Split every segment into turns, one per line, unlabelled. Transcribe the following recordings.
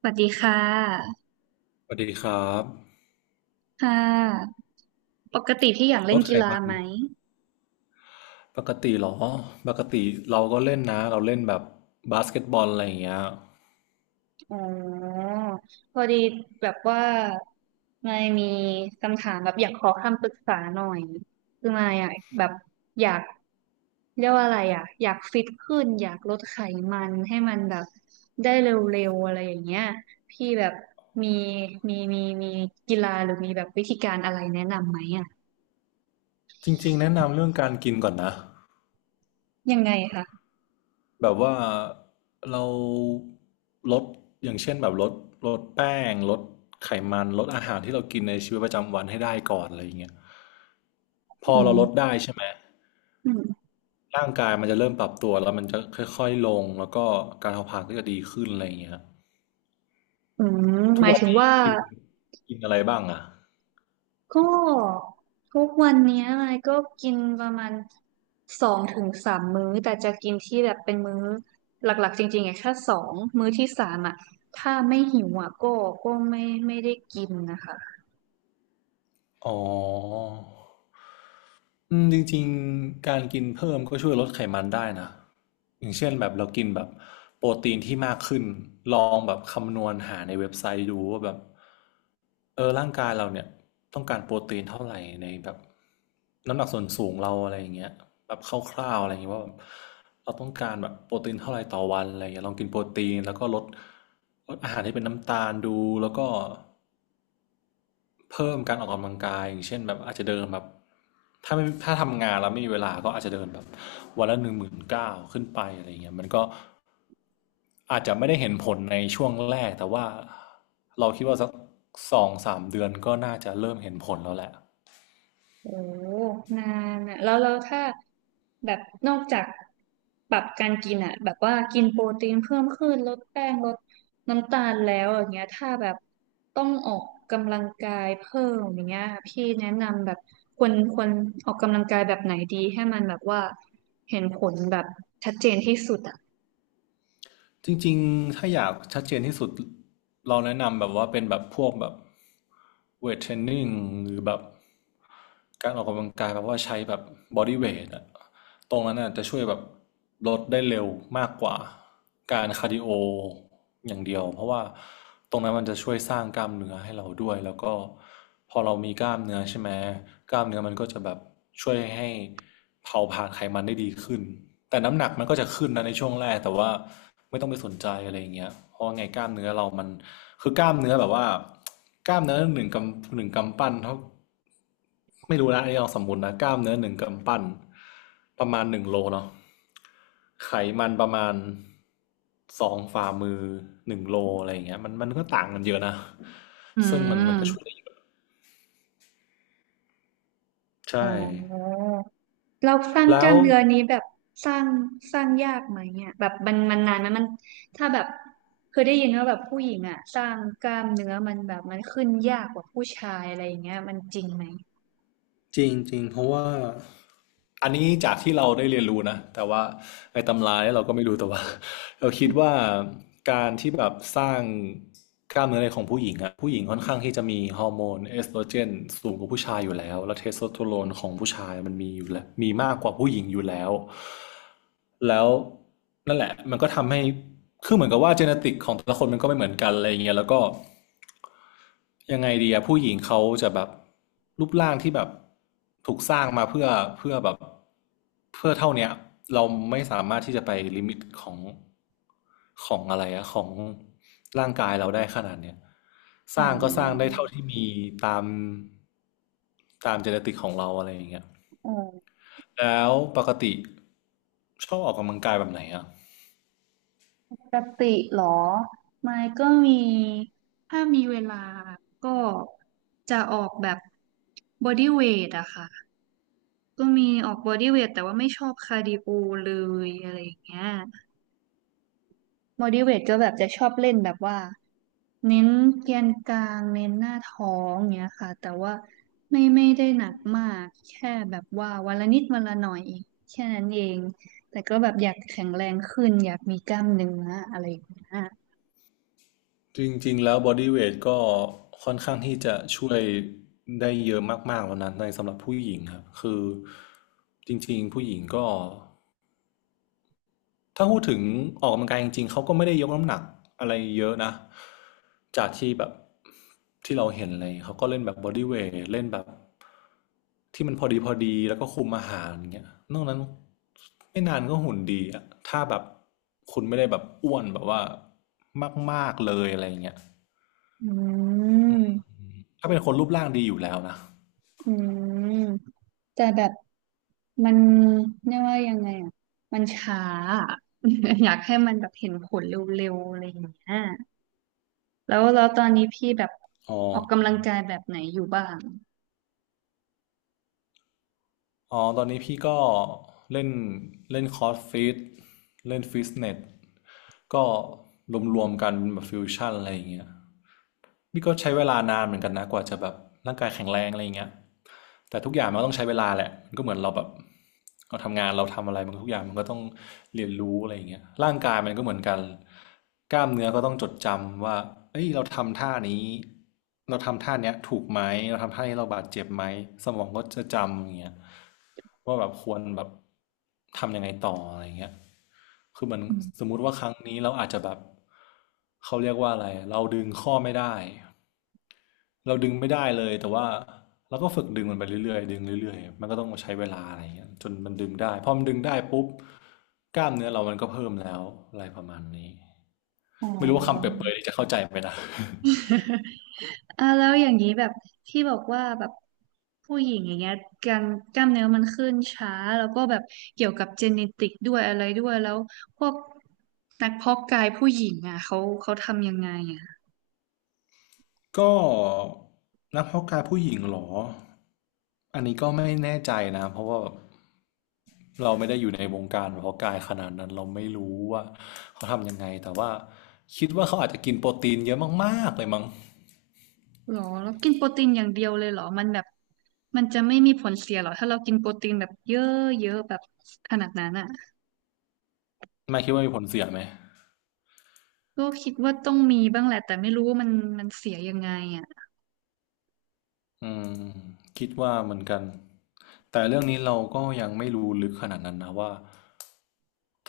สวัสดีค่ะ
สวัสดีครับ
ค่ะปกติพี่อยาก
ล
เล่น
ดไข
กีฬา
มัน
ไหม
ปกติเหรอปกติเราก็เล่นนะเราเล่นแบบบาสเกตบอลอะไรอย่างเงี้ย
อ๋อพอดีแบบว่าไม่มีคำถามแบบอยากขอคำปรึกษาหน่อยคือมายกแบบอยากเรียกว่าอะไรอ่ะ อยากฟิตขึ้นอยากลดไขมันให้มันแบบได้เร็วๆอะไรอย่างเงี้ยพี่แบบมีมีกีฬาหรือมีแบบวิธีการอะไรแนะนำไหมอ่ะ
จริงๆแนะนำเรื่องการกินก่อนนะ
ยังไงคะ
แบบว่าเราลดอย่างเช่นแบบลดแป้งลดไขมันลดอาหารที่เรากินในชีวิตประจำวันให้ได้ก่อนอะไรอย่างเงี้ยพอ
อื
เรา
ม
ลดได้ใช่ไหม
อืม
ร่างกายมันจะเริ่มปรับตัวแล้วมันจะค่อยๆลงแล้วก็การเผาผลาญก็จะดีขึ้นอะไรอย่างเงี้ย
อืม
ทุ
ห
ก
มาย
วัน
ถึง
นี้
ว่า
กินกินอะไรบ้างอ่ะ
ก็ทุกวันเนี้ยไยก็กินประมาณสองถึงสามมื้อแต่จะกินที่แบบเป็นมื้อหลักๆจริงๆอ่ะแค่สองมื้อที่สามอ่ะถ้าไม่หิวอ่ะก็ก็ไม่ได้กินนะคะ
อ๋อจริงๆการกินเพิ่มก็ช่วยลดไขมันได้นะอย่างเช่นแบบเรากินแบบโปรตีนที่มากขึ้นลองแบบคำนวณหาในเว็บไซต์ดูว่าแบบเออร่างกายเราเนี่ยต้องการโปรตีนเท่าไหร่ในแบบน้ำหนักส่วนสูงเราอะไรอย่างเงี้ยแบบคร่าวๆอะไรอย่างเงี้ยว่าแบบเราต้องการแบบโปรตีนเท่าไหร่ต่อวันอะไรอย่างเงี้ยลองกินโปรตีนแล้วก็ลดอาหารที่เป็นน้ำตาลดูแล้วก็ เพิ่มการออกกำลังกายอย่างเช่นแบบอาจจะเดินแบบถ้าทำงานแล้วไม่มีเวลาก็อาจจะเดินแบบวันละ19,000ขึ้นไปอะไรเงี้ยมันก็อาจจะไม่ได้เห็นผลในช่วงแรกแต่ว่าเราคิดว่าสักสองสามเดือนก็น่าจะเริ่มเห็นผลแล้วแหละ
โอ้นานอะแล้วแล้วถ้าแบบนอกจากปรับการกินอะแบบว่ากินโปรตีนเพิ่มขึ้นลดแป้งลดน้ำตาลแล้วอย่างเงี้ยถ้าแบบต้องออกกำลังกายเพิ่มอย่างเงี้ยพี่แนะนำแบบควรออกกำลังกายแบบไหนดีให้มันแบบว่าเห็นผลแบบชัดเจนที่สุดอะ
จริงๆ ถ้าอยากชัดเจนที่สุดเราแนะนำแบบว่าเป็นแบบพวกแบบเวทเทรนนิ่งหรือแบบการออกกำลังกายแบบว่าใช้แบบบอดี้เวทอะตรงนั้นน่ะจะช่วยแบบลดได้เร็วมากกว่าการคาร์ดิโออย่างเดียวเพราะว่าตรงนั้นมันจะช่วยสร้างกล้ามเนื้อให้เราด้วยแล้วก็พอเรามีกล้ามเนื้อใช่ไหมกล้ามเนื้อมันก็จะแบบช่วยให้ เผาผลาญไขมันได้ดีขึ้นแต่น้ำหนักมันก็จะขึ้นนะในช่วงแรกแต่ว่าไม่ต้องไปสนใจอะไรอย่างเงี้ยเพราะว่าไงกล้ามเนื้อเรามันคือกล้ามเนื้อแบบว่ากล้ามเนื้อหนึ่งกำปั้นเท่าไม่รู้นะอันนี้ลองสมมตินะกล้ามเนื้อหนึ่งกำปั้นประมาณหนึ่งโลเนาะไขมันประมาณ2 ฝ่ามือหนึ่งโลอะไรอย่างเงี้ยมันก็ต่างกันเยอะนะ
อื
ซึ่งมันก็ช่วยได้
ม
เยอะ
อ๋อ
ใช่
เราสร้างก
แล้
ล้า
ว
มเนื้อนี้แบบสร้างยากไหมเนี่ยแบบมันมันนานไหมมันถ้าแบบเคยได้ยินว่าแบบผู้หญิงอ่ะสร้างกล้ามเนื้อมันแบบมันขึ้นยากกว่าผู้ชายอะไรอย่างเงี้ยมันจริงไหม
จริงจริงเพราะว่าอันนี้จากที่เราได้เรียนรู้นะแต่ว่าในตำราเนี่ยเราก็ไม่รู้แต่ว่า เราคิดว่าการที่แบบสร้างกล้ามเนื้อในของผู้หญิงอะผู้หญิงค่อนข้างที่จะมีฮอร์โมนเอสโตรเจนสูงกว่าผู้ชายอยู่แล้วและเทสโทสเตอโรนของผู้ชายมันมีอยู่แล้วมีมากกว่าผู้หญิงอยู่แล้วแล้วนั่นแหละมันก็ทำให้คือเหมือนกับว่าเจเนติกของแต่ละคนมันก็ไม่เหมือนกันอะไรอย่างเงี้ยแล้วก็ ยังไงดีอะผู้หญิงเขาจะแบบรูปร่างที่แบบถูกสร้างมาเพื่อเพื่อแบบเพื่อเท่าเนี้ยเราไม่สามารถที่จะไปลิมิตของของอะไรอะของร่างกายเราได้ขนาดเนี้ยสร้างก็สร้างได้เท่าที่มีตามตามเจเนติกของเราอะไรอย่างเงี้ยแล้วปกติชอบออกกำลังกายแบบไหนอะ
ปกติเหรอไม่ก็มีถ้ามีเวลาก็จะออกแบบบอดี้เวทอะค่ะก็มีออกบอดี้เวทแต่ว่าไม่ชอบคาร์ดิโอเลยอะไรอย่างเงี้ย motivate ก็แบบจะชอบเล่นแบบว่าเน้นแกนกลางเน้นหน้าท้องเงี้ยค่ะแต่ว่าไม่ได้หนักมากแค่แบบว่าวันละนิดวันละหน่อยแค่นั้นเองแต่ก็แบบอยากแข็งแรงขึ้นอยากมีกล้ามเนื้ออะไรอย่างเงี้ย
จริงๆแล้วบอดี้เวทก็ค่อนข้างที่จะช่วยได้เยอะมากๆแล้วนะในสำหรับผู้หญิงครับคือจริงๆผู้หญิงก็ถ้าพูดถึงออกกำลังกายจริงๆเขาก็ไม่ได้ยกน้ำหนักอะไรเยอะนะจากที่แบบที่เราเห็นเลยเขาก็เล่นแบบบอดี้เวทเล่นแบบที่มันพอดีพอดีแล้วก็คุมอาหารเงี้ยนอกนั้นไม่นานก็หุ่นดีอะถ้าแบบคุณไม่ได้แบบอ้วนแบบว่ามากๆเลยอะไรเงี้ย
อืม
ถ้าเป็นคนรูปร่างดีอยู่แล้วนะ
อืมแต่แบบมันเรียกว่ายังไงอ่ะมันช้าอะ อยากให้มันแบบเห็นผลเร็วๆอะไรอย่างเงี้ย แล้วแล้วตอนนี้พี่แบบ
อ๋อ
ออกกำลังกายแบบไหนอยู่บ้าง
อ๋อตอนนี้พี่ก็เล่นเล่นคอร์สฟิตเล่นฟิตเนสก็รวมๆกันแบบฟิวชั่นอะไรอย่างเงี้ยนี่ก็ใช้เวลานานเหมือนกันนะกว่าจะแบบร่างกายแข็งแรงอะไรอย่างเงี้ย แต่ทุกอย่างมันก็ต้องใช้เวลาแหละมันก็เหมือนเราแบบเราทำงานเราทำอะไรมันทุกอย่างมันก็ต้องเรียนรู้อะไรอย่างเงี้ยร่างกายมันก็เหมือนกันกล้ามเนื้อก็ต้องจดจำว่าเอ้ยเราทำท่านี้เราทำท่านี้ถูกไหมเราทำท่านี้เราบาดเจ็บไหมสมองก็จะจำอย่างเงี้ยว่าแบบควรแบบทำยังไงต่ออะไรอย่างเงี้ยคือเหมือน
อืม
สมมุติว่าครั้งนี้เราอาจจะแบบเขาเรียกว่าอะไรเราดึงข้อไม่ได้ เราดึงไม่ได้เลยแต่ว่าเราก็ฝึกดึงมันไปเรื่อยๆดึงเรื่อยๆมันก็ต้องใช้เวลาอะไรอย่างเงี้ยจนมันดึงได้พอมันดึงได้ปุ๊บกล้ามเนื้อเรามันก็เพิ่มแล้วอะไรประมาณนี้
อ๋อ
ไม่รู้ว่าคำเปรียบเปรยนี่จะเข้าใจไหมนะ
อ่าแล้วอย่างนี้แบบที่บอกว่าแบบผู้หญิงอย่างเงี้ยการกล้ามเนื้อมันขึ้นช้าแล้วก็แบบเกี่ยวกับเจเนติกด้วยอะไรด้วยแล้วพวกนักเพาะกายผู้หญิงอ่ะเขาทำยังไงอ่ะ
ก็นักเพาะกายผู้หญิงเหรออันนี้ก็ไม่แน่ใจนะเพราะว่าเราไม่ได้อยู่ในวงการเพาะกายขนาดนั้นเราไม่รู้ว่าเขาทำยังไงแต่ว่าคิดว่าเขาอาจจะกินโปรตีนเยอะมากๆเลยมั้ง
หรอแล้วกินโปรตีนอย่างเดียวเลยเหรอมันแบบมันจะไม่มีผลเสียเหรอถ้าเรากินโปรตีนแบบเยอะเยอะแบบขนาดนั้นอ่ะ
ไม่คิดว่ามีผลเสียไหม
ก็คิดว่าต้องมีบ้างแหละแต่ไม่รู้ว่ามันมันเสียยังไงอ่ะ
อืมคิดว่าเหมือนกัน แต่เรื่องนี้เราก็ยังไม่รู้ลึกขนาดนั้นนะว่า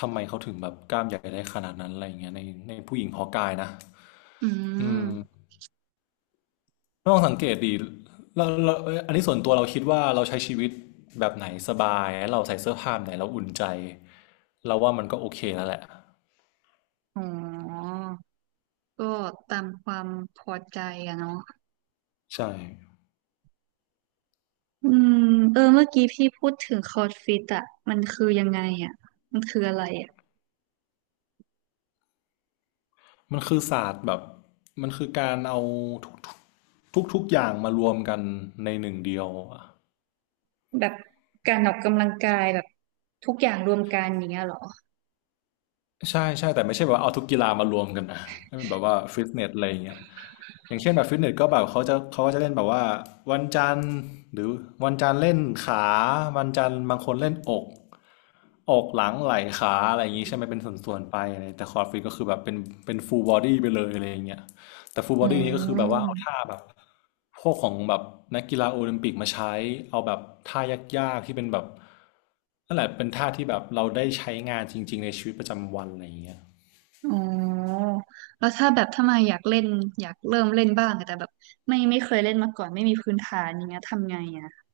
ทำไมเขาถึงแบบกล้ามใหญ่ได้ขนาดนั้นอะไรอย่างเงี้ยในผู้หญิงฮอกอายนะ
อื
อืม
ม
ลองสังเกตดีเราเอ้ยอันนี้ส่วนตัวเราคิดว่าเราใช้ชีวิตแบบไหนสบายเราใส่เสื้อผ้าแบบไหนเราอุ่นใจเราว่ามันก็โอเคแล้วแหละ
อ๋อก็ตามความพอใจอะเนาะ
ใช่
อืมเออเมื่อกี้พี่พูดถึงคอร์สฟิตอะมันคือยังไงอะมันคืออะไรอะ
มันคือศาสตร์แบบมันคือการเอาทุกทุกทุกๆอย่างมารวมกันในหนึ่งเดียวอะ
แบบการออกกำลังกายแบบทุกอย่างรวมกันอย่างเงี้ยเหรอ
ใช่แต่ไม่ใช่แบบว่าเอาทุกกีฬามารวมกันนะแบบว่าฟิตเนสอะไรอย่างเงี้ย อย่างเช่นแบบฟิตเนสก็แบบเขาจะเขาก็จะเล่นแบบว่าวันจันทร์หรือวันจันทร์เล่นขาวันจันทร์บางคนเล่นอกอกหลังไหล่ขาอะไรอย่างนี้ใช่ไหมเป็นส่วนๆไปอะไรแต่คอร์ดฟิตก็คือแบบเป็นฟูลบอดี้ไปเลยอะไรอย่างเงี้ยแต่ฟูล
อื
บอดี้นี้ก็คือแบบว่าเอาท่า
ม
แบบพวกของแบบนักกีฬาโอลิมปิกมาใช้เอาแบบท่ายากๆที่เป็นแบบนั่นแหละเป็นท่าที่แบบเราได้ใช้งานจริงๆในชีวิตประจำวันอะไรอย่างเงี้ย
อ๋อแล้วถ้าแบบถ้ามาอยากเล่นอยากเริ่มเล่นบ้างอะแต่แบบไม่เคยเล่นมาก่อนไม่มีพื้นฐานอย่างเงี้ยทำไงอะ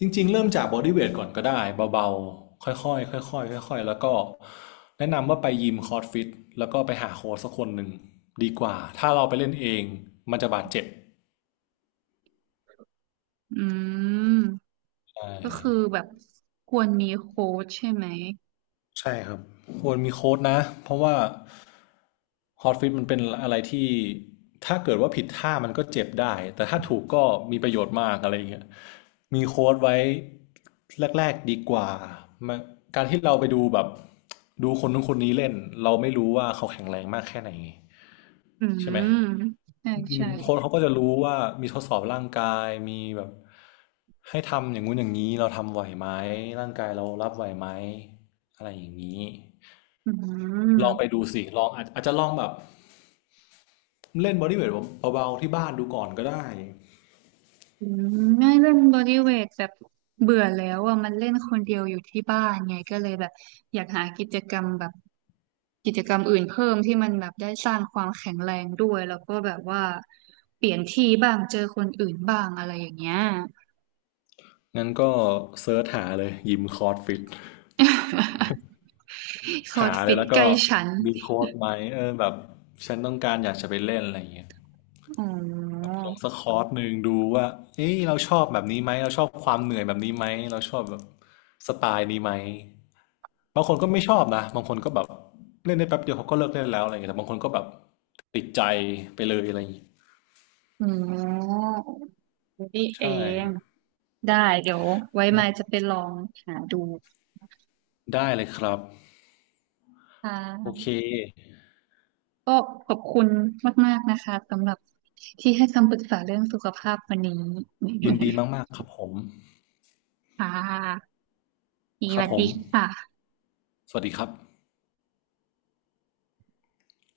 จริงๆเริ่มจากบอดี้เวทก่อนก็ได้เบาๆค่อยๆค่อยๆค่อยๆแล้วก็แนะนำว่าไปยิมคอร์สฟิตแล้วก็ไปหาโค้ชสักคนหนึ่งดีกว่าถ้าเราไปเล่นเองมันจะบาดเจ็บ
อืม
ใช่
ก็คือแบบควรมีโค้ชใช่ไหม
ใช่ครับควรมีโค้ดนะเพราะว่าฮอตฟิตมันเป็นอะไรที่ถ้าเกิดว่าผิดท่ามันก็เจ็บได้แต่ถ้าถูกก็มีประโยชน์มากอะไรอย่างเงี้ยมีโค้ดไว้แรกๆดีกว่ามาการที่เราไปดูแบบดูคนนู้นคนนี้เล่นเราไม่รู้ว่าเขาแข็งแรงมากแค่ไหน
อื
ใช่ไหม
มใช่
อืม
ใช่
โค้ชเขาก็จะรู้ว่ามีทดสอบร่างกายมีแบบให้ทำอย่างงู้นอย่างนี้เราทำไหวไหมร่างกายเรารับไหวไหมอะไรอย่างนี้
อืม
ลองไปดูสิลองอาจจะลองแบบเล่นบอดี้เวทเบาๆที่บ้านดูก่อนก็ได้
อืมไม่เล่นบอดี้เวทแบบเบื่อแล้วอ่ะมันเล่นคนเดียวอยู่ที่บ้านไงก็เลยแบบอยากหากิจกรรมแบบกิจกรรมอื่นเพิ่มที่มันแบบได้สร้างความแข็งแรงด้วยแล้วก็แบบว่าเปลี่ยนที่บ้างเจอคนอื่นบ้างอะไรอย่างเงี้ย
งั้นก็เซิร์ชหาเลยยิมคอร์สฟิต
คอร์
หา
ส
เล
ฟิ
ย
ต
แล้ว
ใก
ก็
ล้ฉัน
มีโค้ดไหมเออแบบฉันต้องการอยากจะไปเล่นอะไรอย่างเงี้ย
อ๋
แบบ
อ
ลงสักคอร์สหนึ่งดูว่าเอ้ยเราชอบแบบนี้ไหมเราชอบความเหนื่อยแบบนี้ไหมเราชอบแบบสไตล์นี้ไหมบางคนก็ไม่ชอบนะบางคนก็แบบเล่นได้แป๊บเดียวเขาก็เลิกเล่นแล้วอะไรอย่างเงี้ยแต่บางคนก็แบบติดใจไปเลยอะไรอย่างเงี้ย
อ๋อนี่เอ
ใช่
ง ได้เดี๋ยวไว้มายจะไปลองหาดู
ได้เลยครับ
ค่
โอเค
ะก็ขอบคุณมากๆนะคะสำหรับที่ให้คำปรึกษาเรื่องสุขภาพวันนี้
ยินดีมากๆครับผม
ค่ะส
ครับ
วัส
ผ
ดี
ม
ค่ะ
สวัสดีครับ